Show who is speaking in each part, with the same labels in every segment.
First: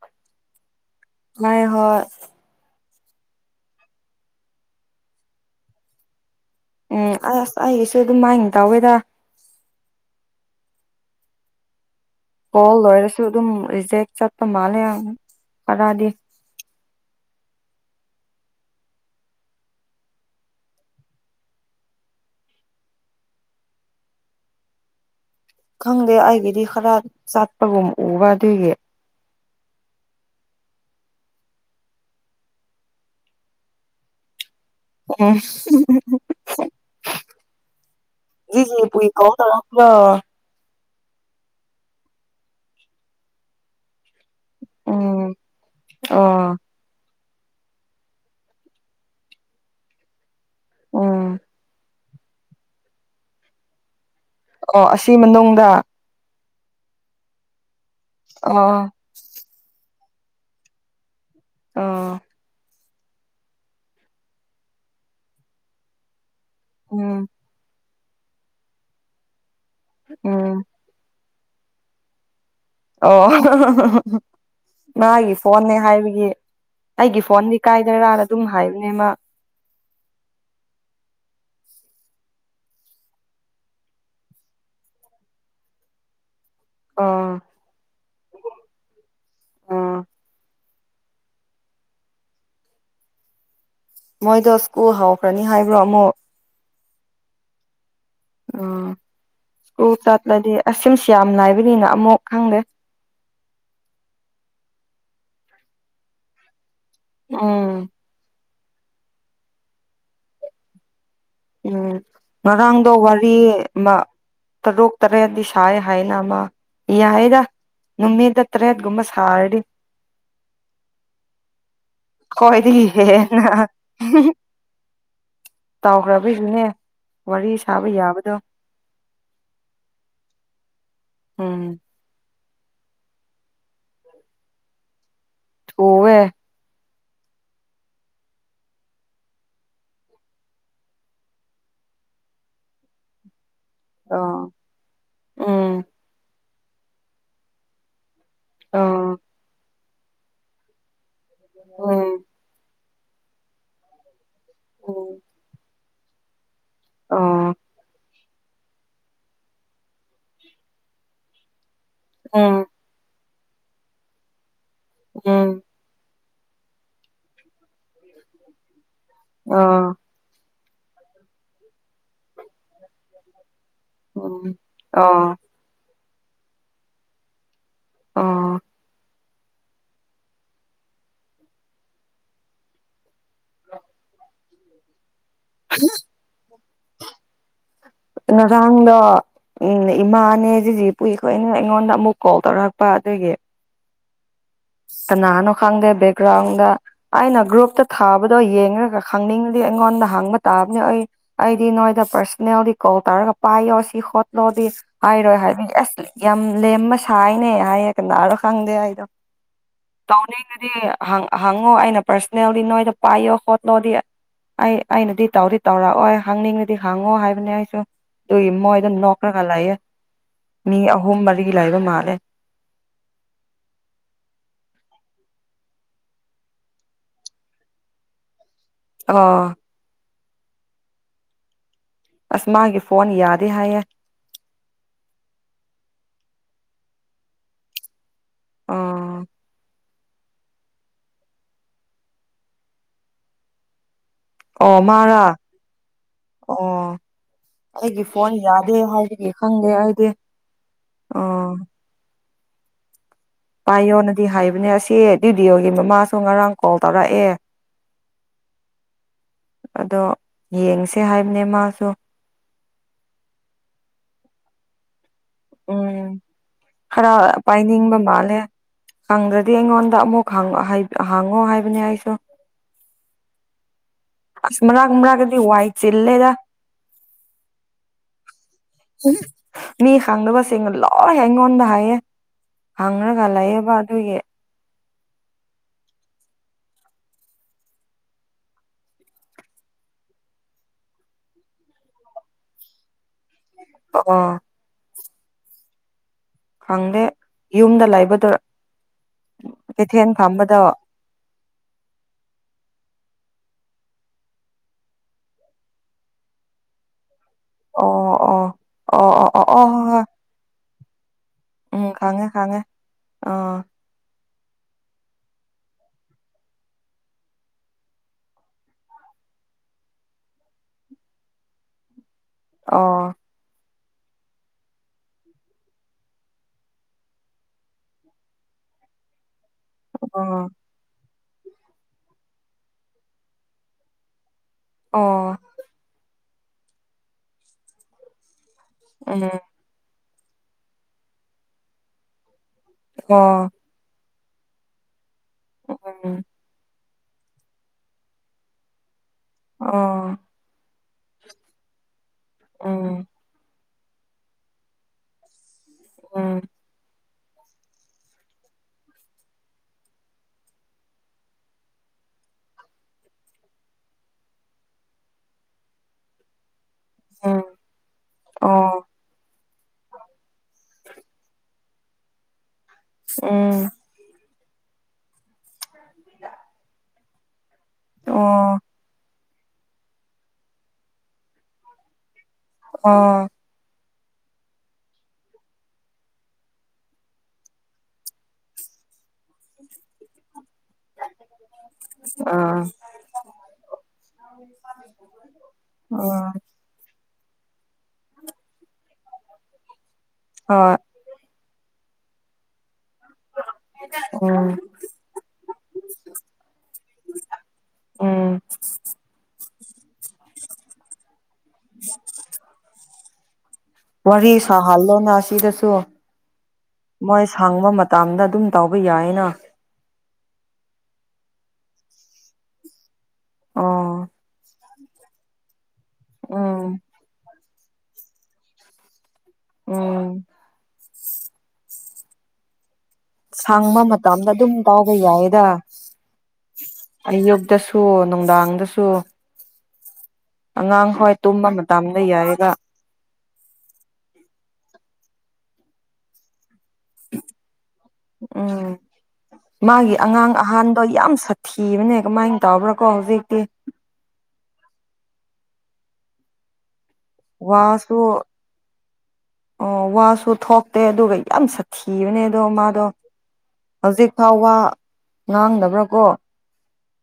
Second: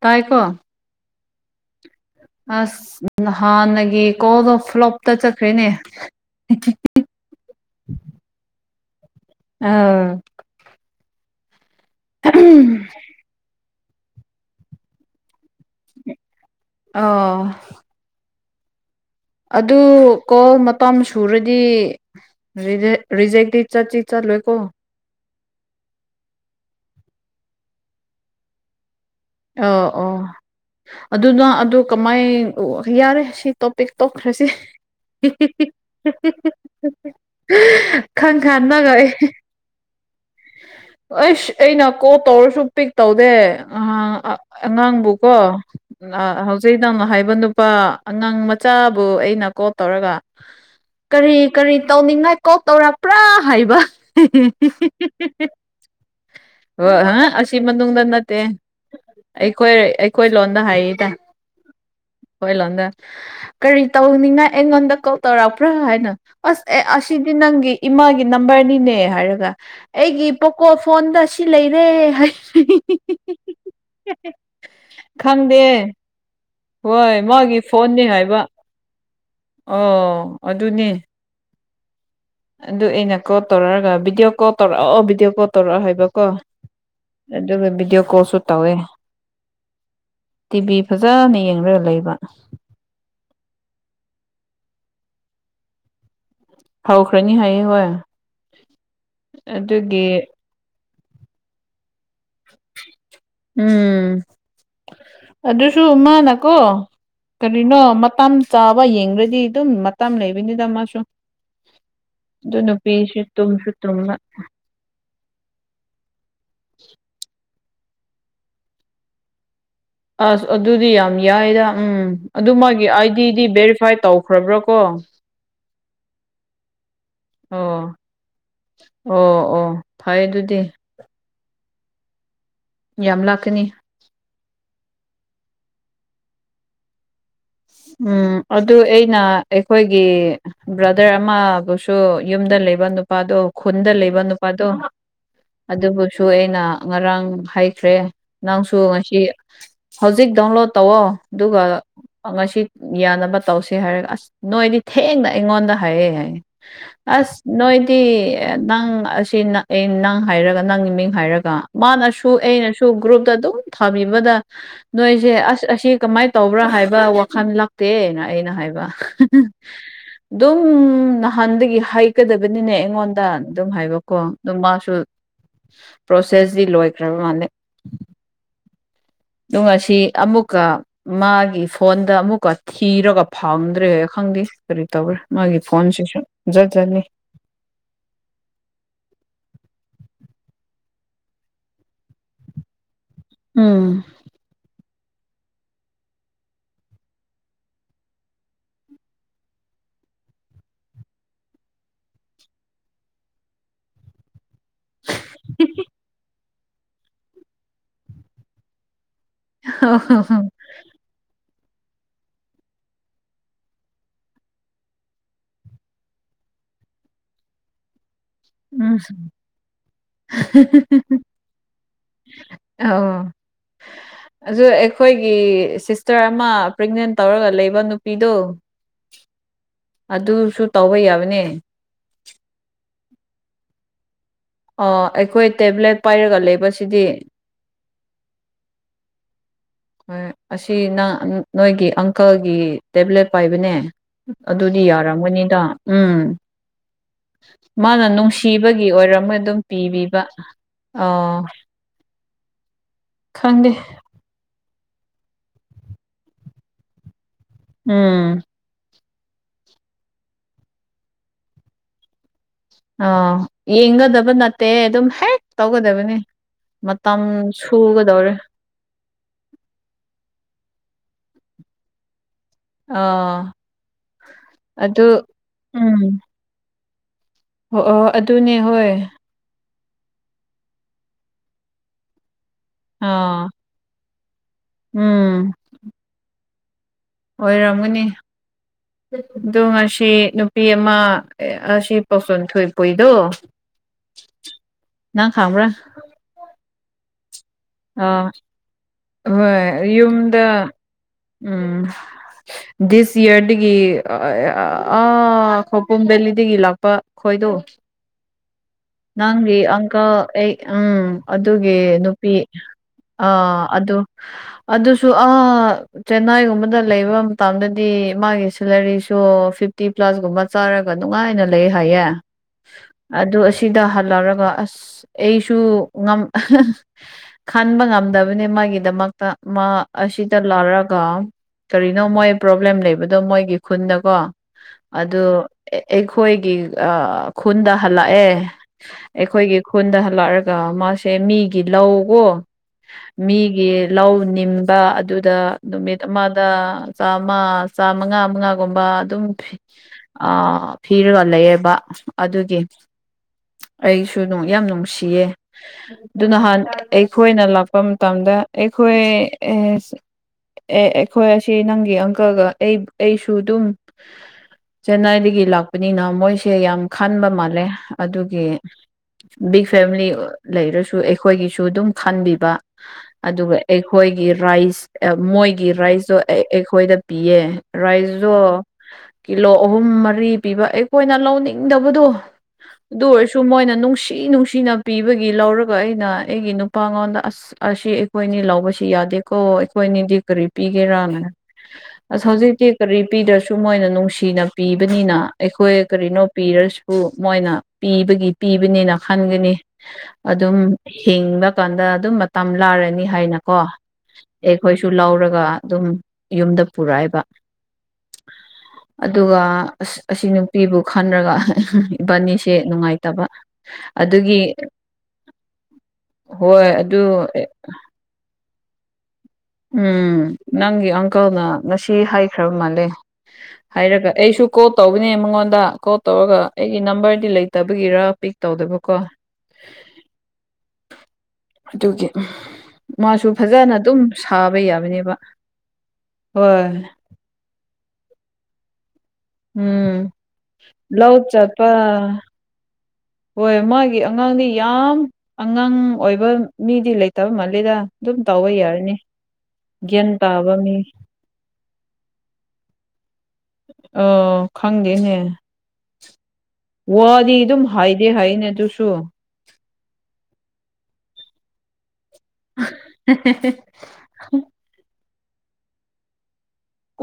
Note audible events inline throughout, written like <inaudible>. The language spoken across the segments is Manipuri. Speaker 1: ꯇꯥꯏꯀꯣ
Speaker 2: ꯂꯥꯏ ꯍꯣ
Speaker 1: ꯑꯁ ꯅꯍꯥꯟꯅꯒꯤ ꯀꯣꯜ ꯑꯣꯐ ꯐ꯭ꯂꯣꯞꯇ ꯆꯠꯈ꯭ꯔꯦꯅꯦ
Speaker 2: ꯎꯝ ꯑꯩ ꯑꯁ ꯑꯩꯒꯤꯁꯨ ꯑꯗꯨꯝ ꯃꯥꯏꯅ ꯇꯧꯋꯦꯗ
Speaker 1: ꯑꯥ <unintelligible>
Speaker 2: ꯀꯣꯜ ꯂꯣꯏꯔꯁꯨ ꯑꯗꯨꯝ ꯔꯤꯖꯦꯛ ꯆꯠꯄ ꯃꯥꯜꯂꯦ ꯈꯔꯗꯤ
Speaker 1: ꯑꯧ ꯑꯗꯨ ꯀꯣꯜ ꯃꯇꯝ ꯁꯨꯔꯗꯤ ꯔꯤꯖꯦ ꯔꯤꯖꯦꯇꯤ ꯆꯠꯇꯤ ꯆꯠꯂꯣꯏ ꯀꯣ
Speaker 2: ꯈꯪꯗꯦ ꯑꯩꯒꯤꯗꯤ ꯈꯔ ꯆꯠꯄꯒꯨꯝ ꯎꯕ ꯑꯗꯨꯏꯒꯤ
Speaker 1: ꯑꯣ ꯑꯣ ꯑꯗꯨꯅ ꯑꯗꯨ ꯀꯃꯥꯏ ꯌꯥꯔꯦ ꯁꯤ ꯇꯣꯄꯤꯛ ꯇꯣꯛꯈ꯭ꯔꯁꯤ
Speaker 2: ꯎꯝ
Speaker 1: ꯈꯪꯈꯅ <unintelligible>
Speaker 2: ꯍꯣ
Speaker 1: ꯑꯩꯁ ꯑꯩꯅ ꯀꯣꯜ ꯇꯧꯔꯁꯨ ꯄꯤꯛ ꯇꯧꯗꯦ ꯑ
Speaker 2: ꯎꯝ
Speaker 1: ꯑꯉꯥꯡꯕꯨꯀꯣ
Speaker 2: ꯑꯣ
Speaker 1: ꯍꯧꯖꯤꯛ ꯅꯪꯅ ꯍꯥꯏꯕ ꯅꯨꯄꯥ ꯑꯉꯥꯡ ꯃꯆꯥꯕꯨ ꯑꯩꯅ ꯀꯣꯜ ꯇꯧꯔꯒ ꯀꯔꯤ
Speaker 2: ꯎꯝ
Speaker 1: ꯀꯔꯤ ꯇꯧꯅꯤꯡꯉꯥꯏ ꯀꯣꯛ ꯇꯧꯔꯛꯄ꯭ꯔꯥ ꯍꯥꯏꯕ
Speaker 2: ꯁꯤ ꯃꯅꯨꯡꯗ
Speaker 1: ꯑꯁꯤ ꯃꯅꯨꯡꯗ ꯅꯠꯇꯦ
Speaker 2: ꯑꯣ
Speaker 1: ꯑꯩꯈꯣꯏ ꯑꯩꯈꯣꯏ ꯂꯣꯟꯗ ꯍꯥꯏꯌꯦꯗ
Speaker 2: ꯑꯥ
Speaker 1: ꯍꯣꯏ ꯂꯣꯟꯗ ꯀꯔꯤ ꯇꯧꯅꯤꯡꯉꯥꯏ ꯑꯩꯉꯣꯟꯗ ꯀꯣꯜ ꯇꯧꯔꯛꯄ꯭ꯔꯥ ꯍꯥꯏꯅ ꯑꯁ ꯑꯦ
Speaker 2: ꯎꯝ
Speaker 1: ꯑꯁꯤꯗꯤ ꯅꯪꯒꯤ ꯏꯃꯥꯒꯤ ꯅꯝꯕꯔꯅꯤꯅꯦ ꯍꯥꯏꯔꯒ ꯑꯩꯒꯤ
Speaker 2: ꯎꯝ
Speaker 1: ꯄꯣꯀꯣ ꯐꯣꯟꯗ ꯁꯤ ꯂꯩꯔꯦ ꯍꯥꯏ
Speaker 2: ꯑꯣ ꯃꯥꯒꯤ
Speaker 1: ꯈꯪꯗꯦ
Speaker 2: ꯐꯣꯟꯅꯦ ꯍꯥꯏꯕꯒꯤ
Speaker 1: ꯍꯣꯏ
Speaker 2: ꯑꯩꯒꯤ
Speaker 1: ꯃꯥꯒꯤ
Speaker 2: ꯐꯣꯟꯗꯤ
Speaker 1: ꯐꯣꯟꯅꯤ
Speaker 2: ꯀꯥꯏꯗꯔꯥꯅ
Speaker 1: ꯍꯥꯏꯕ
Speaker 2: ꯑꯗꯨꯝ ꯍꯥꯏꯕꯅꯦ ꯃꯥ
Speaker 1: ꯑꯣ ꯑꯗꯨꯅꯦ ꯑꯗꯨ ꯑꯩꯅ ꯀꯣꯜ ꯇꯧꯔꯛꯑꯒ ꯚꯤꯗꯤꯑꯣ ꯀꯣꯜ ꯇꯧꯔꯛꯑꯣ ꯚꯤꯗꯤꯑꯣ ꯀꯣꯜ ꯇꯧꯔꯛꯑꯣ ꯍꯥꯏꯕꯀꯣ
Speaker 2: ꯑꯥ
Speaker 1: ꯑꯗꯨꯒ ꯕꯤꯗꯤꯑꯣ ꯀꯣꯁꯨ ꯇꯧꯋꯦ
Speaker 2: ꯑꯥ
Speaker 1: ꯇꯤꯚꯤ ꯐꯖꯅ ꯌꯦꯡꯂꯒ ꯂꯩꯕ
Speaker 2: ꯃꯣꯏꯗꯣ ꯁ꯭ꯀꯨꯜ ꯍꯧꯈ꯭ꯔꯅꯤ ꯍꯥꯏꯕ꯭ꯔꯣ ꯑꯃꯨꯛ
Speaker 1: ꯍꯧꯈ꯭ꯔꯅꯤ ꯍꯥꯏꯌꯦ ꯍꯣꯏ
Speaker 2: ꯑꯣ ꯁ꯭ꯀꯨꯜ
Speaker 1: ꯑꯗꯨꯒꯤ
Speaker 2: ꯆꯠꯂꯗꯤ ꯑꯁꯤꯝꯁꯨ ꯌꯥꯝ ꯅꯥꯏꯕꯅꯤꯅ ꯑꯃꯨꯛ ꯈꯪꯗꯦ
Speaker 1: ꯎꯝ ꯑꯗꯨꯁꯨ ꯃꯥꯅꯀꯣ ꯀꯔꯤꯅꯣ
Speaker 2: ꯎꯝ
Speaker 1: ꯃꯇꯝ ꯆꯥꯕ ꯌꯦꯡꯕ꯭ꯔꯗꯤ ꯑꯗꯨꯝ ꯃꯇ ꯂꯩꯕꯅꯤꯗ ꯃꯥꯁꯨ
Speaker 2: ꯎꯝ
Speaker 1: ꯑꯗꯨ
Speaker 2: ꯉꯔꯥꯡꯗꯣ
Speaker 1: ꯅꯨꯄꯤꯁꯨ
Speaker 2: ꯋꯥꯔꯤ
Speaker 1: ꯇꯨꯝꯁꯨ
Speaker 2: ꯑꯃ
Speaker 1: ꯇꯨꯝꯕ
Speaker 2: <unintelligible> ꯇꯔꯦꯗꯤ ꯁꯥꯌꯦ ꯍꯥꯏꯅ ꯃꯥ ꯌꯥꯏꯗ <unintelligible> ꯇꯔꯦꯠ ꯒꯨꯝꯕ ꯁꯥꯔꯗꯤ
Speaker 1: ꯑꯁ ꯑꯗꯨꯗꯤ ꯌꯥꯝ ꯌꯥꯏꯗ ꯎꯝ ꯑꯗꯨ
Speaker 2: ꯈ꯭ꯋꯥꯏꯗꯒꯤ
Speaker 1: ꯃꯥꯒꯤ ꯑꯣꯏ ꯗꯤ
Speaker 2: ꯍꯦꯟꯅ
Speaker 1: ꯗꯤ ꯚꯦꯔꯤꯐꯥꯏ ꯇꯧꯈ꯭ꯔꯕ꯭ꯔꯥ ꯀꯣ
Speaker 2: ꯇꯥꯎꯈ꯭ꯔꯕꯩꯅꯦ ꯋꯥꯔꯤ
Speaker 1: ꯑꯣ
Speaker 2: ꯁꯥꯕ ꯌꯥꯕꯗꯣ
Speaker 1: ꯑꯣ ꯑꯣ ꯐꯩ ꯑꯗꯨꯗꯤ
Speaker 2: ꯎꯝ
Speaker 1: ꯌꯥꯝ ꯂꯥꯛꯀꯅꯤ
Speaker 2: ꯑꯣꯋꯦ <unintelligible>
Speaker 1: ꯎꯝ ꯑꯗꯨ ꯑꯩꯅ ꯑꯩꯈꯣꯏꯒꯤ ꯕ꯭ꯔꯗꯔ ꯑꯃꯕꯨꯁꯨ ꯌꯨꯝꯗ ꯂꯩꯕ ꯅꯨꯄꯥꯗꯣ ꯈꯨꯟꯗ ꯂꯩꯕ
Speaker 2: ꯑꯥ
Speaker 1: ꯅꯨꯄꯥꯗꯣ
Speaker 2: ꯎꯝ
Speaker 1: ꯑꯗꯨꯕꯨꯁꯨ ꯑ <inaudible> ꯑꯩꯅ ꯉꯔꯥꯡ ꯍꯥꯏꯈ꯭ꯔꯦ ꯅꯪꯁꯨ
Speaker 2: ꯑꯥ
Speaker 1: ꯉꯁꯤ ꯍꯧꯖꯤꯛ ꯗꯥꯎꯟꯂꯣꯗ ꯇꯧꯑꯣ ꯑꯗꯨꯒ
Speaker 2: ꯎꯝ
Speaker 1: ꯉꯁꯤ ꯌꯥꯅꯕ ꯇꯧꯁꯤ ꯍꯥꯏꯔꯒ, ꯑꯁ ꯅꯣꯏꯗꯤ
Speaker 2: ꯎꯝ
Speaker 1: ꯊꯦꯡꯅ ꯑꯩꯉꯣꯟꯗ ꯍꯥꯏꯌꯦ ꯑꯁ
Speaker 2: ꯑꯥ
Speaker 1: ꯅꯣꯏꯗꯤ ꯑꯦ ꯅꯪ ꯑꯁꯤ ꯅꯪ ꯍꯥꯏꯔꯒ ꯅꯪꯒꯤ ꯃꯤꯡ ꯍꯥꯏꯔꯒ ꯃꯥꯅꯁꯨ
Speaker 2: ꯎꯝ
Speaker 1: ꯑꯩꯅꯁꯨ ꯁꯨ ꯒ꯭ꯔꯨꯞꯇ ꯑꯗꯨꯝ ꯊꯥꯕꯤꯕꯗ ꯅꯣꯏꯁꯦ
Speaker 2: ꯎꯝ
Speaker 1: ꯑꯁ ꯑꯁꯤ ꯀꯃꯥꯏꯅ ꯇꯧꯕ꯭ꯔꯥ ꯍꯥꯏꯕ ꯋꯥꯈꯜ ꯂꯥꯛꯇꯦ ꯑꯩꯅ ꯍꯥꯏꯕ꯫
Speaker 2: ꯑꯣ <unintelligible>
Speaker 1: ꯑꯗꯨꯝ ꯅꯍꯥꯟꯗꯒꯤ ꯍꯥꯏꯀꯗꯕꯅꯤꯅꯦ ꯑꯩꯉꯣꯟꯗ ꯑꯗꯨꯝ ꯍꯥꯏꯕ꯫ ꯀꯣ ꯑꯗꯨ
Speaker 2: ꯎꯝ
Speaker 1: ꯃꯥꯁꯨ
Speaker 2: ꯑꯥ
Speaker 1: ꯄ꯭ꯔꯣꯁꯦꯁꯇꯤ ꯂꯣꯏꯈ꯭ꯔꯕ ꯃꯥꯜꯂꯦ꯫
Speaker 2: ꯑꯣ <unintelligible>
Speaker 1: ꯗꯨ ꯑꯁꯤ ꯑꯃꯨꯛꯀ ꯃꯥꯒꯤ ꯐꯣꯟꯗ ꯑꯃꯨꯛꯀ ꯊꯤꯔꯒ ꯐꯥꯎꯗ꯭ꯔꯦ ꯈꯪꯗꯦ ꯀꯔꯤ ꯇꯧꯔꯦ꯫ ꯃꯥꯒꯤ ꯐꯣꯟꯣꯟꯁꯤꯖꯨ ꯖꯥꯠ-ꯖꯥꯠꯅꯤ꯫
Speaker 2: ꯉꯔꯥꯡꯂꯣ꯫ ꯎꯝ ꯏꯃꯥꯅꯦ <unintelligible> ꯑꯩꯉꯣꯟꯗ ꯑꯃꯨꯛ ꯀꯧꯊꯔꯛꯄ ꯑꯗꯨꯒꯤ꯫
Speaker 1: ꯎꯝ꯫
Speaker 2: ꯀꯅꯥꯅꯣ ꯈꯪꯗꯦ ꯕꯦꯛꯒ꯭ꯔꯥꯎꯟꯗ ꯑꯩꯅ ꯒ꯭ꯔꯨꯞꯇ ꯊꯥꯕꯗꯣ ꯌꯦꯡꯉꯒ ꯈꯪꯅꯤꯡꯉꯗꯤ ꯑꯩꯉꯣꯟꯗ ꯍꯥꯡꯕ ꯇꯥꯕꯅꯤ ꯑꯩ ꯑꯩꯗꯤ ꯅꯣꯏꯗ ꯄꯔꯁꯅꯦꯜꯗꯤ ꯀꯣꯜ ꯇꯔꯒ ꯄꯥꯏꯌꯨ <unintelligible> ꯂꯣꯗꯤ ꯄꯥꯏꯔꯣꯏ ꯍꯥꯏꯕ ꯑꯁ ꯌꯥꯝ ꯂꯦꯝꯃ ꯁꯥꯏꯅꯦ ꯍꯥꯏꯌꯦ ꯀꯅꯥꯔꯣ ꯈꯪꯗꯦ ꯑꯩꯗꯣ ꯇꯧꯅꯤꯡꯉꯗꯤ ꯍꯪꯉꯣ ꯑꯩꯅ ꯄꯔꯁꯅꯦꯜꯗꯤ ꯅꯣꯏꯗ ꯄꯥꯏꯌꯣ ꯈꯣꯠꯂꯣꯗꯤ ꯑꯩ-ꯑꯩꯅꯗꯤ ꯇꯧꯗꯤ ꯇꯧꯔꯛꯑꯣꯏ ꯍꯪꯅꯤꯡꯉꯗꯤ ꯍꯪꯉꯣ ꯍꯥꯏꯕꯅꯦ ꯑꯩꯁꯨ꯫ ꯑꯗꯨꯒꯤ ꯃꯣꯏꯗꯨ
Speaker 1: ꯎꯝ
Speaker 2: ꯅꯣꯛꯈ꯭ꯔꯒ ꯂꯥꯛꯌꯦ, ꯃꯤ ꯑꯍꯨꯝ ꯃꯔꯤ ꯂꯩꯥꯕ ꯃꯥꯜꯂꯦ꯫
Speaker 1: ꯑꯣ꯫ ꯑꯗꯨ ꯑꯩꯈꯣꯏꯒꯤ ꯁꯤꯁꯇꯔ ꯑꯃ ꯄ꯭ꯔꯦꯒꯅꯦꯟ ꯇꯧꯔꯒ ꯂꯩꯕ ꯅꯨꯄꯤꯗꯣ?
Speaker 2: ꯑꯥ
Speaker 1: ꯑꯗꯨꯁꯨ ꯇꯧꯕ ꯌꯥꯕꯅꯦ꯫
Speaker 2: ꯑꯁ ꯃꯥꯒꯤ ꯐꯣꯟ ꯌꯥꯗꯦ ꯍꯥꯏꯌꯦ꯫
Speaker 1: ꯑ ꯑꯩꯈꯣꯏ ꯇꯦꯕ꯭ꯂꯦꯠ ꯄꯥꯏꯔꯒ ꯂꯩꯕꯁꯤꯗꯤ
Speaker 2: ꯑꯣ
Speaker 1: ꯍꯣꯏ ꯑꯁꯤ ꯅꯪ ꯅꯣꯏꯒꯤ ꯑꯪꯀꯜꯒꯤ ꯇꯦꯕ꯭ꯂꯦꯠ ꯄꯥꯏꯕꯅꯦ꯫
Speaker 2: ꯑꯣ
Speaker 1: ꯑꯗꯨꯗꯤ
Speaker 2: ꯃꯥꯔꯥ
Speaker 1: ꯌꯥꯔꯝꯒꯅꯤꯗ ꯎꯝ
Speaker 2: ꯑꯣ ꯑꯩꯒꯤ
Speaker 1: ꯃꯥꯅ
Speaker 2: ꯐꯣꯟ ꯌꯥꯗꯦ
Speaker 1: ꯅꯨꯡꯁꯤꯕꯒꯤ
Speaker 2: ꯍꯥꯏꯕꯒꯤ
Speaker 1: ꯑꯣꯏꯔꯝꯃꯣꯏ ꯑꯗꯨꯝ
Speaker 2: ꯈꯪꯗꯦ ꯑꯩꯗꯤ
Speaker 1: ꯄꯤꯕꯤꯕ ꯑꯥ꯫
Speaker 2: ꯑꯣ ꯄꯥꯏꯌꯣꯅꯗꯤ ꯍꯥꯏꯕꯅꯦ ꯑꯁꯤ ꯗꯨꯗꯤꯑꯣꯒꯤ ꯃꯃꯥꯁꯨ ꯉꯔꯥꯡ ꯀꯣꯜ ꯇꯧꯔꯛꯑꯦ꯫
Speaker 1: ꯎꯝ
Speaker 2: ꯑꯗꯣ ꯌꯦꯡꯁꯦ ꯍꯥꯏꯕꯅꯦ ꯃꯥꯁꯨ
Speaker 1: ꯑꯣ ꯌꯦꯡꯒꯗꯕ ꯅꯠꯇꯦ ꯑꯗꯨꯝ ꯍꯦꯛ ꯇꯧꯒꯗꯕꯅꯤ
Speaker 2: ꯎꯝ ꯈꯔ
Speaker 1: ꯃꯇꯝ ꯁꯨꯒꯗꯧꯔꯦ꯫
Speaker 2: ꯀꯪꯗ꯭ꯔꯗꯤ ꯑꯩꯉꯣꯟꯗ ꯑꯃꯨꯛ ꯍꯪ ꯍꯥꯏ ꯍꯥꯡꯉꯣ ꯍꯥꯏꯕꯅꯦ ꯑꯩꯁꯨ
Speaker 1: ꯑ <unintelligible>
Speaker 2: ꯑꯁ ꯃꯔꯛ ꯃꯔꯛꯀꯗꯤ ꯋꯥꯏ
Speaker 1: ꯎꯝ
Speaker 2: ꯆꯤꯜꯂꯦꯗ꯫
Speaker 1: ꯑꯣ ꯑꯣ ꯑꯗꯨꯅꯦ ꯍꯣꯏ꯫
Speaker 2: ꯃꯤ ꯈꯪꯅꯁꯤꯡꯅ ꯂꯣꯏ ꯑꯩꯉꯣꯟꯗ ꯍꯥꯏꯌꯦ ꯍꯪꯉꯒ
Speaker 1: ꯑꯥ
Speaker 2: ꯂꯩꯌꯦꯕ ꯑꯗꯨꯒꯤ
Speaker 1: ꯎꯝ ꯑꯣꯏꯔꯝꯒꯅꯤ ꯑꯗꯣ ꯉꯁꯤ ꯅꯨꯄꯤ ꯑꯃ ꯑꯁꯤ ꯄꯥꯎꯁꯣꯟ ꯊꯣꯏ ꯄꯨꯨꯏꯗꯣ
Speaker 2: ꯑ
Speaker 1: ꯅꯪ ꯈꯡꯕ꯭ꯔꯥ
Speaker 2: ꯈꯪꯪꯗꯦ ꯌꯨꯝꯗ ꯂꯩꯕꯗꯣ
Speaker 1: ꯑꯥ ꯍꯣꯏ
Speaker 2: ꯀꯩꯊꯦꯜ
Speaker 1: ꯌꯨꯝꯗ
Speaker 2: ꯐꯝꯕꯗꯣ
Speaker 1: ꯎꯝ ꯗꯤꯁ ꯌꯔꯗꯒꯤ ꯑ ꯈꯧꯄꯨꯝ ꯕꯦꯂꯤꯗꯒꯤ ꯂꯥꯛꯄ ꯈꯣꯏꯗꯣ
Speaker 2: ꯑꯣ ꯑꯣ ꯑꯣ ꯑꯣ ꯑꯣ
Speaker 1: ꯅꯪꯒꯤ
Speaker 2: ꯑꯣ ꯍꯣꯏ ꯍꯣꯏ
Speaker 1: ꯑꯪꯀꯜ ꯑꯩ ꯎꯝ ꯑꯗꯨꯒꯤ
Speaker 2: ꯎꯝ ꯈꯪꯉꯦ
Speaker 1: ꯅꯨꯄꯤ
Speaker 2: ꯈꯪꯉꯦ
Speaker 1: ꯑꯥ ꯑꯗꯨ ꯑꯗꯨꯁꯨ ꯑ ꯆꯦꯟꯅꯥꯏꯒꯨꯝꯕꯗ ꯂꯩꯕ ꯃꯇꯝꯗꯗꯤ ꯃꯥꯒꯤ ꯁꯦꯂꯔꯤꯁꯨ ꯐꯤꯐꯇꯤ ꯄꯂꯁꯒꯨꯝꯕ ꯆꯥꯔꯒ ꯅꯨꯡꯉꯥꯏꯅ ꯂꯩ ꯍꯥꯏꯌꯦ
Speaker 2: ꯑꯣ
Speaker 1: ꯑꯗꯨ ꯁꯤꯗ ꯍꯜꯂꯛꯔꯒ ꯑꯁ ꯑꯩꯁꯨ ꯉꯝ ꯈꯟꯕ ꯉꯝꯗꯕꯅꯤ ꯃꯥꯒꯤꯗꯃꯛꯇ ꯃꯥ
Speaker 2: ꯑꯣ
Speaker 1: ꯑꯁꯤꯗ
Speaker 2: ꯑꯣ
Speaker 1: ꯂꯥꯛꯔꯒ ꯀꯔꯤꯅꯣ ꯃꯣꯏ ꯄ꯭ꯔꯣꯕ꯭ꯂꯦꯝ ꯂꯩꯕꯗꯣ ꯃꯣꯏꯒꯤ ꯈꯨꯟꯗꯀꯣ
Speaker 2: ꯎꯝ
Speaker 1: ꯑꯗꯨ
Speaker 2: ꯑꯣ
Speaker 1: ꯑꯩꯈꯣꯏꯒꯤ ꯈꯨꯟꯗ ꯍꯜꯂꯛꯑꯦ
Speaker 2: ꯎꯝ
Speaker 1: ꯑꯩꯈꯣꯏꯒꯤ ꯈꯨꯟꯗ ꯍꯜꯂꯛꯑꯒ ꯃꯥꯁꯦ ꯃꯤꯒꯤ ꯂꯧꯀꯣ
Speaker 2: ꯑꯣ
Speaker 1: ꯃꯤꯒꯤ ꯂꯧ ꯅꯤꯕ ꯑꯗꯨꯗ ꯅꯨꯃꯤꯠ
Speaker 2: ꯎꯝ
Speaker 1: ꯑꯃ ꯆꯥꯝꯃ ꯆꯥꯃꯉꯥ ꯃꯉꯥꯒꯨꯝꯕ ꯑꯗꯨꯝ ꯐꯤꯔꯒ ꯂꯩꯌꯦꯕ ꯑꯗꯨꯒꯤ
Speaker 2: ꯎꯝ
Speaker 1: ꯑꯩꯁꯨ ꯌꯥꯝ ꯅꯨꯡꯁꯤꯌꯦ ꯑꯗꯨ
Speaker 2: ꯎꯝ
Speaker 1: ꯅꯍꯥꯟ ꯑꯩꯈꯣꯏꯅ ꯄ ꯃꯇꯝꯗ ꯑꯩꯈꯣꯏ ꯑꯦ ꯑꯩꯈꯣꯏ ꯑꯁꯤ ꯅꯪꯒꯤ ꯑꯪꯀꯜꯒ ꯑꯩ ꯑꯩꯁꯨ ꯑꯗꯨꯝ ꯆꯦꯟꯅꯥꯏꯗꯒꯤ ꯂꯥꯛꯄꯅꯤꯅ ꯃꯣꯏꯁꯦ ꯌꯥꯝ ꯈꯟꯕ ꯃꯥꯜꯂꯦ ꯑꯗꯨꯒꯤ
Speaker 2: ꯑꯣ
Speaker 1: ꯕꯤꯛ ꯐꯦꯃꯤꯂꯤ ꯂꯩꯔꯁꯨ ꯑꯩꯈꯣꯏꯒꯤ ꯁꯨ ꯑꯗꯨꯝ ꯈꯟꯕꯤꯕ ꯑꯗꯨꯒ
Speaker 2: ꯎꯝ
Speaker 1: ꯑꯩꯈꯣꯏꯒꯤ ꯔꯥꯏꯁ ꯃꯣꯏꯒꯤ ꯔꯥꯏꯁꯇꯣ ꯑꯩꯈꯣꯏꯗ ꯄꯤꯌꯦ
Speaker 2: ꯑꯣ
Speaker 1: ꯔꯥꯏꯁꯇꯣ ꯀꯤꯂꯣ ꯑꯍꯨꯝ ꯃꯔꯤ ꯄꯤꯕ ꯑꯩꯈꯣꯏꯅ ꯂꯧꯅꯤꯡꯗꯕꯗꯣ ꯑꯗꯨ
Speaker 2: ꯑꯣ
Speaker 1: ꯑꯣꯏꯔꯁꯨ ꯃꯣꯏꯅ ꯅꯨꯡꯁꯤ ꯅꯨꯡꯁꯤꯅ ꯄꯤꯕꯒꯤ ꯂꯧꯔꯒ ꯑꯩꯅ ꯑꯩꯒꯤ ꯅꯨꯄꯥꯉꯣꯟꯗ ꯑꯁ ꯑꯁꯤ ꯑꯩꯈꯣꯏꯅꯤ ꯂꯧꯕꯁꯤ ꯌꯥꯗꯦꯀꯣ ꯑꯩꯈꯣꯏꯅꯤꯗꯤ ꯀꯔꯤ ꯄꯤꯒꯦꯔꯥꯅ ꯑꯁ
Speaker 2: ꯑꯥ
Speaker 1: ꯍꯧꯖꯤꯛꯇꯤ ꯀꯔꯤ ꯄꯤꯗ꯭ꯔꯁꯨ ꯃꯣꯏꯅ ꯅꯨꯡꯁꯤꯅ ꯄꯤꯕꯅꯤꯅ ꯑꯩꯈꯣꯏ ꯀꯔꯤꯅꯣ ꯄꯤꯔꯁꯨ ꯃꯣꯏꯅ ꯄꯤꯕꯒꯤ ꯄꯤꯕꯅꯦꯅ ꯈꯟꯒꯅꯤ ꯑꯗꯨꯝ
Speaker 2: ꯑꯥ
Speaker 1: ꯍꯤꯡꯕ ꯀꯥꯟꯗ ꯑꯗꯨꯝ ꯃꯇꯝ ꯂꯥꯔꯅꯤ ꯍꯥꯏꯅꯀꯣ
Speaker 2: ꯍꯣꯏ ꯎꯝ
Speaker 1: ꯑꯩꯈꯣꯏ ꯁꯨ ꯂꯧꯔꯒ ꯑꯗꯨꯝ ꯌꯨꯝꯗ ꯄꯨꯔꯛꯑꯕ
Speaker 2: ꯎꯝ
Speaker 1: ꯑꯗꯨꯒ ꯑꯁ ꯑꯁꯤ ꯅꯨꯄꯤꯕꯨ ꯈꯟꯔꯒ ꯏꯕꯥꯅꯤꯁꯦ ꯅꯨꯡꯉꯥꯏꯇꯕ
Speaker 2: ꯋꯥꯔꯤ
Speaker 1: ꯑꯗꯨꯒꯤ
Speaker 2: ꯁꯥꯍꯜꯂꯣꯅ ꯁꯤꯗꯁꯨ
Speaker 1: ꯍꯣꯏ ꯑꯗꯨ
Speaker 2: ꯃꯣꯏ ꯁꯪꯕ ꯃ ꯇꯥꯝꯗ ꯑꯗꯨꯝ ꯇꯥꯎꯕ ꯌꯥꯏꯌꯦꯅ
Speaker 1: ꯎꯝ ꯅꯪꯒꯤ ꯑꯪꯀꯜꯅ ꯉꯁꯤ ꯍꯥꯏꯈ꯭ꯔꯕ ꯃꯥꯜꯂꯦ
Speaker 2: ꯑꯣ
Speaker 1: ꯍꯥꯏꯔꯒ ꯑꯩꯁꯨ ꯀꯣꯜ ꯇꯧꯕꯅꯦ ꯃꯉꯣꯟꯗ ꯀꯣꯜ ꯇꯧꯔꯒ
Speaker 2: ꯎꯝ
Speaker 1: ꯑꯩꯒꯤ ꯅꯝꯕꯔꯗꯤ ꯂꯩꯇꯕꯒꯤꯔ ꯄꯤꯛ ꯇꯧꯗꯕꯀꯣ
Speaker 2: ꯎꯝ
Speaker 1: ꯑꯗꯨꯒꯤ ꯃꯥꯁꯨ ꯐꯖꯅ
Speaker 2: ꯁꯪꯕ
Speaker 1: ꯑꯗꯨꯝ
Speaker 2: ꯃꯇꯝꯗ ꯑꯗꯨꯝ
Speaker 1: ꯇꯥꯕ
Speaker 2: ꯇꯧꯕ
Speaker 1: ꯌꯥꯕꯅꯦꯕ
Speaker 2: ꯌꯥꯏꯌꯦꯗ
Speaker 1: ꯍꯣꯏ
Speaker 2: ꯑꯌꯨꯛꯇꯁꯨ ꯅꯨꯡꯗꯥꯡꯗꯁꯨ
Speaker 1: ꯎꯝ
Speaker 2: ꯑꯉꯥꯡ ꯍꯣꯏ
Speaker 1: ꯂꯧ
Speaker 2: ꯇꯨꯝꯕ
Speaker 1: ꯆꯠꯄ
Speaker 2: ꯃꯇꯝꯗ ꯌꯥꯏꯑꯕ
Speaker 1: ꯍꯣꯏ ꯃꯣꯏꯒꯤ ꯑꯉꯥꯡꯗꯤ ꯌꯥꯝ ꯑꯉꯥꯡ ꯑꯣꯏꯕ ꯃꯤꯗꯤ ꯂꯩꯇꯕ ꯃꯥꯜꯂꯤꯗ ꯑꯗꯨꯝ ꯇꯧꯕ
Speaker 2: ꯎꯝ
Speaker 1: ꯌꯥꯔꯅꯤ ꯒ꯭ꯌꯥꯟ ꯇꯥꯕ ꯃꯤ
Speaker 2: ꯊꯤꯕꯅꯦ ꯀꯃꯥꯏꯟ ꯇꯧꯕ꯭ꯔꯥꯀꯣ ꯍꯧꯖꯤꯛꯇꯤ
Speaker 1: ꯑꯣ ꯈꯪꯗꯦꯅꯦ ꯋꯥꯗꯤ ꯑꯗꯨꯝ
Speaker 2: ꯋꯥꯁꯨ
Speaker 1: ꯍꯥꯏꯗꯦ ꯍꯥꯏꯌꯦꯅꯦ ꯑꯗꯨꯁꯨ
Speaker 2: ꯑꯣ ꯋꯥꯁꯨ ꯊꯣꯛꯇꯦ ꯑꯗꯨꯒ ꯌꯥꯝ ꯁꯥꯊꯤꯕꯅꯦ ꯑꯗꯣ ꯃꯥꯗꯣ ꯍꯧꯖꯤꯛ ꯃꯥ ꯋꯥ ꯉꯥꯡꯗꯕ꯭ꯔ ꯀꯣ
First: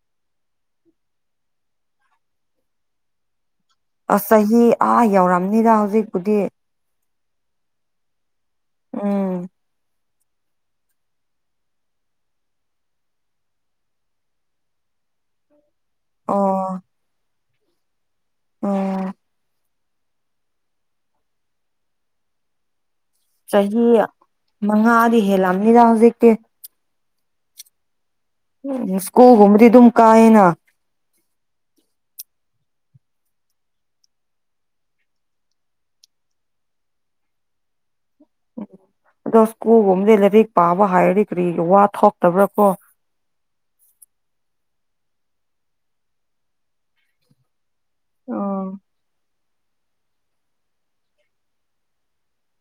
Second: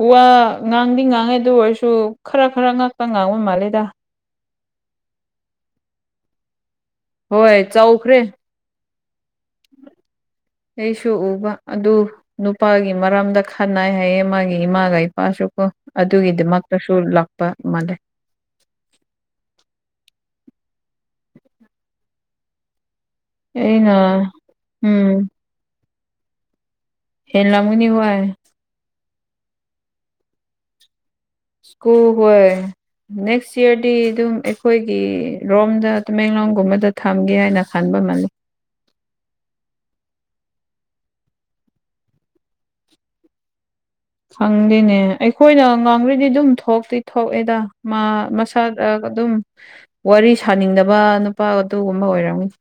Speaker 1: ꯋꯥ ꯉꯥꯡꯗꯤ ꯉꯥꯡꯉꯦ ꯑꯗꯨ ꯑꯣꯏꯔꯁꯨ ꯈꯔ ꯈꯔ ꯉꯛꯇ ꯉꯥꯡꯕ ꯃꯥꯜꯂꯦꯗ
Speaker 2: ꯑꯁ ꯆꯍꯤ ꯑꯥ ꯌꯧꯔꯝꯅꯤꯗ ꯍꯧꯖꯤꯛꯄꯨꯗꯤ
Speaker 1: ꯍꯣꯏ ꯆꯧꯈ꯭ꯔꯦ
Speaker 2: ꯎꯝ
Speaker 1: ꯑꯩꯁꯨ ꯎꯕ ꯑꯗꯨ ꯅꯨꯄꯥꯒꯤ ꯃꯔꯝꯗ ꯈꯟꯅꯩ ꯍꯥꯏꯌꯦ ꯃꯥꯒꯤ ꯏꯃꯥꯒ ꯏꯄꯥꯁꯨ ꯀꯣ
Speaker 2: ꯑꯣ
Speaker 1: ꯑꯗꯨꯒꯤꯗꯃꯛꯇꯁꯨ ꯂꯥꯛꯄ ꯃꯥꯜꯂꯦ
Speaker 2: ꯑꯣ ꯆꯍꯤ
Speaker 1: ꯑꯩꯅ
Speaker 2: ꯃꯉꯥꯗꯤ
Speaker 1: ꯎꯝ
Speaker 2: ꯍꯦꯜꯂꯝꯅꯤꯗ ꯍꯧꯖꯤꯛꯇꯤ
Speaker 1: ꯍꯦꯜꯂꯝꯒꯅꯤꯕꯨ ꯍꯥꯏ
Speaker 2: <unintelligible> ꯁ꯭ꯀꯨꯜꯒꯨꯝꯕꯗꯤ ꯑꯗꯨꯝ ꯀꯥꯏꯌꯦꯅ
Speaker 1: ꯁ꯭ꯀꯨꯜ ꯍꯣꯏ ꯅꯦꯛꯁ ꯌꯤꯑꯔꯗꯤ ꯑꯗꯨꯝ ꯑꯩꯈꯣꯏꯒꯤ ꯔꯣꯝꯗ ꯇꯃꯦꯡꯂꯣꯡꯒꯨꯝꯕꯗ ꯊꯝꯒꯦ ꯍꯥꯏꯅ ꯈꯟꯕ ꯃꯥꯜꯂꯦ
Speaker 2: ꯑꯗꯣ ꯁ꯭ꯀꯨꯜꯒꯨꯝꯕꯗꯤ ꯂꯥꯏꯔꯤꯛ ꯄꯥꯕ ꯍꯩꯔꯗꯤ ꯀꯔꯤꯒꯤ ꯋꯥ ꯊꯣꯛꯇꯥꯕ꯭ꯔ ꯀꯣ
Speaker 1: ꯈꯪꯗꯦꯅꯦ ꯑꯩꯈꯣꯏꯅ ꯉꯥꯡꯔꯗꯤ ꯑꯗꯨꯝ ꯊꯣꯛꯇꯤ ꯊꯣꯛꯑꯦꯗ ꯃꯥ
Speaker 2: ꯑꯣ
Speaker 1: ꯃꯁꯛ ꯑ ꯑꯗꯨꯝ ꯋꯥꯔꯤ ꯁꯥꯅꯤꯡꯗꯕ ꯅꯨꯄꯥ ꯑꯗꯨꯒꯨꯝꯕ ꯑꯣꯏꯔꯝꯒꯅꯤ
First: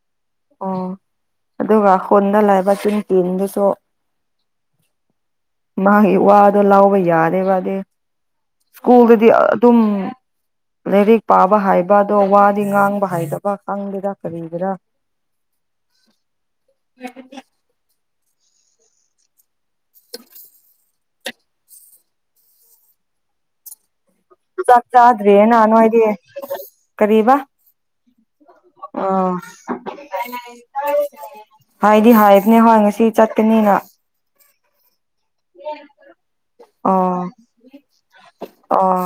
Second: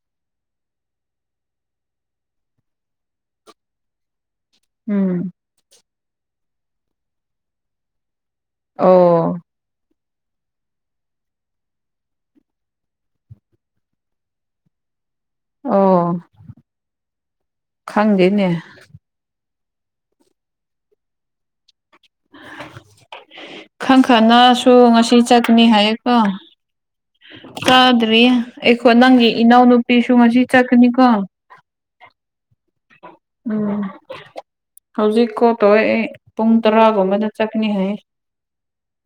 Speaker 2: ꯑꯣ ꯑꯗꯨꯒ ꯈꯨꯟꯗ ꯂꯩꯕ <unintelligible>
Speaker 1: ꯎꯝ
Speaker 2: ꯃꯥꯒꯤ ꯋꯥꯗꯣ ꯂꯧꯕ ꯌꯥꯗꯦꯕ ꯑꯗꯤ ꯁ꯭ꯀꯨꯜꯗꯗꯤ
Speaker 1: ꯑꯣ
Speaker 2: ꯑꯗꯨꯝ ꯂꯩꯔꯤꯛ ꯄꯥꯕ ꯍꯩꯕ ꯑꯗꯣ ꯋꯥꯗꯤ ꯉꯥꯡꯕ ꯍꯩꯗꯕ ꯈꯪꯗꯦꯗ ꯀꯔꯤꯒꯤꯔꯥ
Speaker 1: ꯑꯣ ꯈꯪꯗꯦꯅꯦ
Speaker 2: <unintelligible>
Speaker 1: ꯈꯪ ꯈꯪꯅꯁꯨ
Speaker 2: ꯆꯥꯛ
Speaker 1: ꯉꯁꯤ
Speaker 2: ꯆꯥꯗ꯭ꯔꯤꯌꯦꯅ
Speaker 1: ꯆꯠꯀꯅꯤ
Speaker 2: ꯅꯣꯏꯗꯤ
Speaker 1: ꯍꯥꯏꯌꯦꯀꯣ
Speaker 2: ꯀꯔꯤꯕ
Speaker 1: ꯆꯥꯗ꯭ꯔꯤꯌꯦ ꯑꯩꯈꯣ ꯅꯪꯒꯤ
Speaker 2: ꯑꯥ
Speaker 1: ꯏꯅꯥꯎꯅꯨꯄꯤꯁꯨ ꯉꯁꯤ ꯆꯠꯀꯅꯤꯀꯣ
Speaker 2: ꯍꯥꯏꯗꯤ ꯍꯥꯏꯕꯅꯦ ꯍꯣꯏ ꯉꯁꯤ ꯆꯠ
Speaker 1: ꯎꯝ ꯍꯧꯖꯤꯛ ꯀꯣꯜ ꯇꯧꯋꯦ ꯑꯩ ꯄꯨꯡ
Speaker 2: ꯑꯣ
Speaker 1: ꯇꯔꯥꯒꯨꯝꯕꯗ ꯆꯠꯀꯅꯤ ꯍꯥꯏꯌꯦ
Speaker 2: ꯑꯣ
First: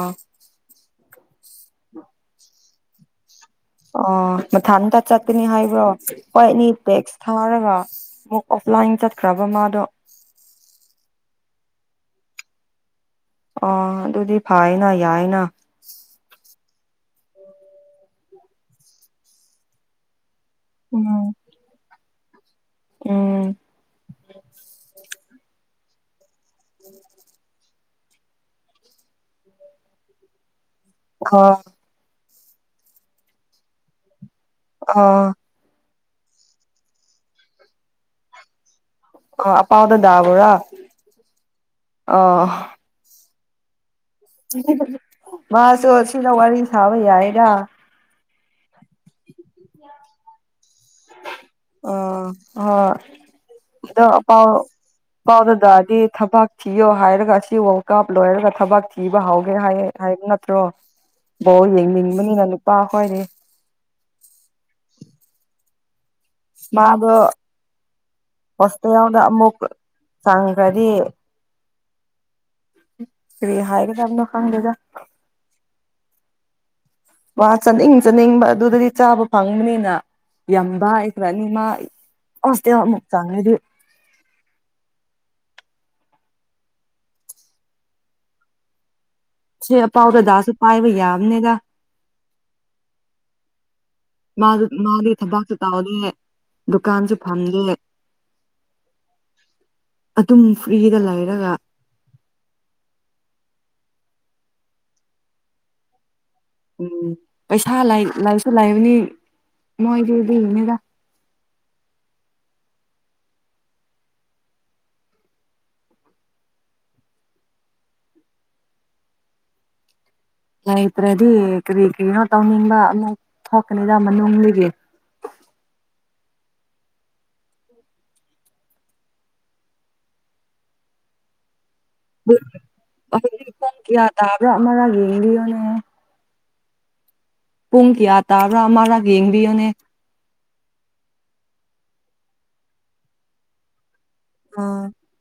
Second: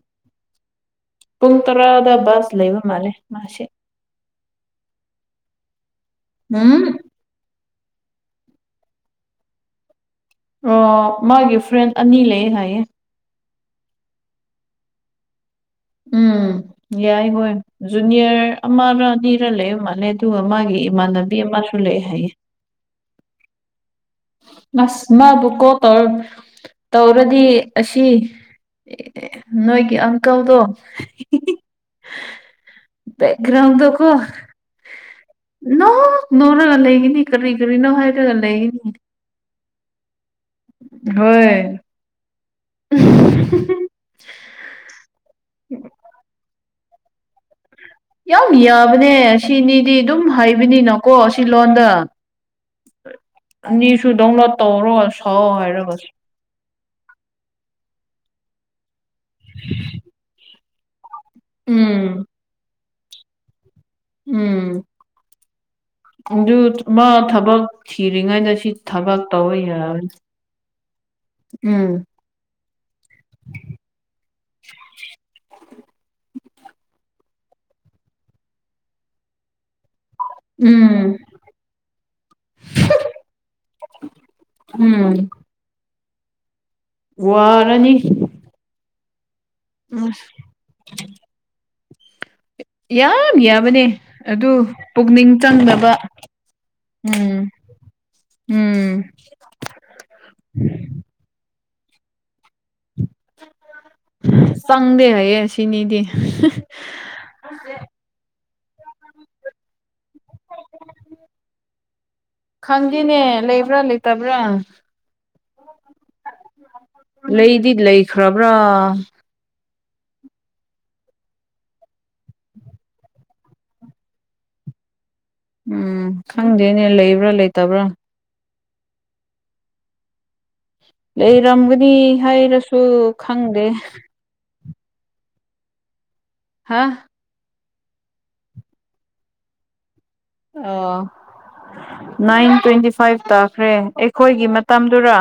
Speaker 1: ꯄꯨꯡ ꯇꯔꯥꯗ ꯕꯁ ꯂꯩꯕ ꯃꯥꯜꯂꯦ ꯃꯥꯁꯤ
Speaker 2: ꯑꯣ ꯃꯊꯟꯇ ꯆꯠꯀꯅꯤ ꯍꯥꯏꯕ꯭ꯔꯣ ꯈꯣꯏ ꯑꯅꯤ
Speaker 1: ꯎꯝ
Speaker 2: ꯇꯦꯛꯁ ꯊꯥꯔꯒ ꯑꯃꯨꯛ ꯑꯣꯐꯂꯥꯏꯟ ꯆꯠꯈ꯭ꯔꯕ ꯃꯥꯗꯣ
Speaker 1: ꯑꯣ ꯃꯥꯒꯤ ꯐ꯭ꯔꯦꯟ ꯑꯅꯤ ꯂꯩꯌꯦ ꯍꯥꯏꯌꯦ
Speaker 2: ꯑꯥ ꯑꯗꯨꯗꯤ ꯐꯩꯌꯦꯅ ꯌꯥꯏꯌꯦꯅ
Speaker 1: ꯎꯝ ꯌꯥꯏ ꯍꯣꯏ ꯖꯨꯅꯤꯌꯔ ꯑꯃꯔꯥ ꯑꯅꯤꯔꯥ ꯂꯩꯕ ꯃꯥꯜꯂꯦ ꯑꯗꯨꯒ ꯃꯥꯒꯤ
Speaker 2: ꯎꯝ
Speaker 1: ꯏꯃꯥꯟꯅꯕꯤ ꯑꯃꯁꯨ ꯂꯩ ꯍꯥꯏꯌꯦ
Speaker 2: ꯎꯝ
Speaker 1: ꯅꯁ ꯃꯥꯕꯨ ꯀꯣꯜ ꯇꯧꯔ ꯇꯧꯔꯗꯤ ꯑꯁꯤ ꯑꯦ ꯅꯣꯏꯒꯤ ꯑꯪꯀꯜꯗꯣ
Speaker 2: ꯑ
Speaker 1: ꯕꯦꯛꯒ꯭ꯔꯥꯎꯟ ꯗꯣ ꯀꯣ
Speaker 2: ꯑꯥ
Speaker 1: ꯅꯣꯛ ꯅꯣꯛꯔꯒ ꯂꯩꯒꯅꯤ ꯀꯔꯤ ꯀꯔꯤꯅꯣ ꯍꯥꯏꯔꯒ ꯂꯩꯒꯅꯤ
Speaker 2: ꯑꯣ ꯑꯄꯥꯥꯎꯗꯣ ꯇꯕ꯭ꯔꯥ
Speaker 1: ꯍꯣꯏ
Speaker 2: ꯑꯣ
Speaker 1: <unintelligible>
Speaker 2: <unintelligible> ꯃꯥꯁꯨ ꯑꯁꯤꯗ ꯋꯥꯔꯤ ꯁꯥꯕ ꯌꯥꯏꯌꯦꯔ
Speaker 1: ꯌꯥꯝ ꯌꯥꯕꯅꯦ ꯑꯁꯤꯅꯤꯗꯤ ꯑꯗꯨꯝ ꯍꯩ ꯍꯩꯅꯤꯅꯀꯣ ꯑꯁꯤ ꯂꯣꯟꯗ
Speaker 2: ꯑ ꯍꯣꯏ ꯑꯗꯣ
Speaker 1: ꯑꯅꯤꯁꯨ
Speaker 2: ꯑꯄꯥꯎ
Speaker 1: ꯗꯗꯥꯎꯟꯂꯣꯗ ꯇꯧꯔꯣ ꯁꯛꯑꯣ
Speaker 2: ꯄꯥꯎꯗꯗꯗꯤ
Speaker 1: ꯍꯥꯏꯔꯒꯁꯨ
Speaker 2: ꯊꯕꯛ ꯊꯤꯌꯣ ꯍꯥꯏꯔꯒ ꯑꯁꯤ ꯋꯥꯔꯜ ꯀꯞ ꯂꯣꯏꯔꯒ ꯊꯕꯛ ꯊꯤꯕ ꯍꯧꯎꯒꯦ ꯍꯥꯏ ꯍꯥꯏꯕ ꯅꯠꯇ꯭ꯔꯣ ꯕꯣꯜ
Speaker 1: ꯎꯝ
Speaker 2: ꯌꯦꯡꯅꯤꯡꯕꯅꯤꯅ ꯅꯨꯄꯥ ꯍꯣꯏꯔꯤ
Speaker 1: ꯎꯝ ꯑꯗꯨ ꯃꯥ
Speaker 2: ꯃꯥꯗꯣ
Speaker 1: ꯊꯕꯛ ꯊꯤꯔꯤꯉꯩꯗ ꯁꯤ ꯊꯕꯛ ꯇꯧꯕ ꯌꯥꯔꯣꯏ
Speaker 2: ꯆꯪꯒꯔꯗꯤ
Speaker 1: ꯎꯝ
Speaker 2: ꯀꯔꯤ ꯍꯥꯏꯒꯗꯅꯣ ꯈꯪꯗꯦꯗ ꯋꯥ ꯆꯥꯅꯤꯡ ꯆꯥꯅꯤꯡꯕ ꯑꯗꯨꯗꯗꯤ ꯆꯥꯕ ꯐꯪꯕꯅꯤꯅ ꯌꯥꯝ
Speaker 1: ꯎꯝ
Speaker 2: ꯕꯥꯏꯈꯔꯥꯅꯤ ꯃꯥ ꯍꯣꯏꯇꯦꯜ ꯑꯃꯨꯛ ꯆꯪꯉꯗꯤ
Speaker 1: ꯎꯝ ꯋꯥꯔꯅꯤ
Speaker 2: ꯁꯤꯐꯥꯎꯗꯤ
Speaker 1: ꯑꯁ
Speaker 2: ꯗꯥꯁꯨ ꯄꯥꯕ ꯌꯥꯕꯅꯦꯗ
Speaker 1: ꯌꯥꯝ ꯌꯥꯕꯅꯦ ꯑꯗꯨ
Speaker 2: ꯃꯥꯗꯨ ꯃꯥꯗꯤ
Speaker 1: ꯄꯨꯛꯅꯤꯡ
Speaker 2: ꯊꯕꯛꯁꯨ
Speaker 1: ꯆꯪꯅꯕ
Speaker 2: ꯇꯧꯗꯦ ꯗꯨꯀꯥꯟꯁꯨ ꯐꯝꯗꯦ
Speaker 1: ꯎꯝ
Speaker 2: ꯑꯗꯨꯝ ꯐ꯭ꯔꯤꯗ ꯂꯩꯔꯒ
Speaker 1: ꯆꯪꯗꯦ ꯍꯌꯦ ꯁꯤꯅꯤꯗꯤ
Speaker 2: ꯎꯝ ꯄꯩꯁꯥ ꯂ ꯂꯥꯏꯔꯤꯛꯁꯨ ꯂꯥꯏꯕꯅꯤ ꯃꯥꯏꯗꯨꯗꯤ ꯅꯤꯗ
Speaker 1: ꯈꯪꯗꯦꯅꯦ ꯂꯩꯕ꯭ꯔꯥ ꯂꯩꯇꯕ꯭ꯔꯥ ꯂꯩꯗꯤ ꯂꯩꯈ꯭ꯔꯕ꯭ꯔꯥ
Speaker 2: ꯂꯩꯇ꯭ꯔꯗꯤ ꯀꯔꯤ ꯀꯔꯤꯅꯣ ꯇꯧꯅꯤꯡꯕ ꯑꯃꯨꯛ ꯊꯣꯛꯀꯅꯤꯗ ꯃꯅꯨꯡꯗꯨꯒꯤ
Speaker 1: ꯎꯝ ꯈꯪꯗꯦꯅꯦ ꯂꯩꯕ꯭ꯔꯥ ꯂꯩꯇꯕ꯭ꯔꯥ ꯂꯩꯔꯝꯒꯅꯤ ꯍꯥꯏꯔꯁꯨ ꯈꯪꯗꯦ
Speaker 2: ꯇꯕ꯭ꯔ ꯑꯃ ꯌꯦꯡꯂꯤꯑꯣꯅꯦ
Speaker 1: ꯍꯥꯥ
Speaker 2: ꯄꯨꯡ ꯀꯌꯥ ꯇꯥꯕ꯭ꯔꯥ ꯑꯃꯔꯛ ꯌꯦꯡꯕꯤꯌꯨꯅꯦ
Speaker 1: ꯑ ꯅꯥꯏꯟ ꯇ꯭ꯋꯦꯟꯇꯤ ꯐꯥꯏꯚ ꯇꯥꯈ꯭ꯔꯦ ꯑꯩꯈꯣꯏꯒꯤ
Speaker 2: ꯑꯥ
Speaker 1: ꯃꯇꯝꯗꯨꯔꯥ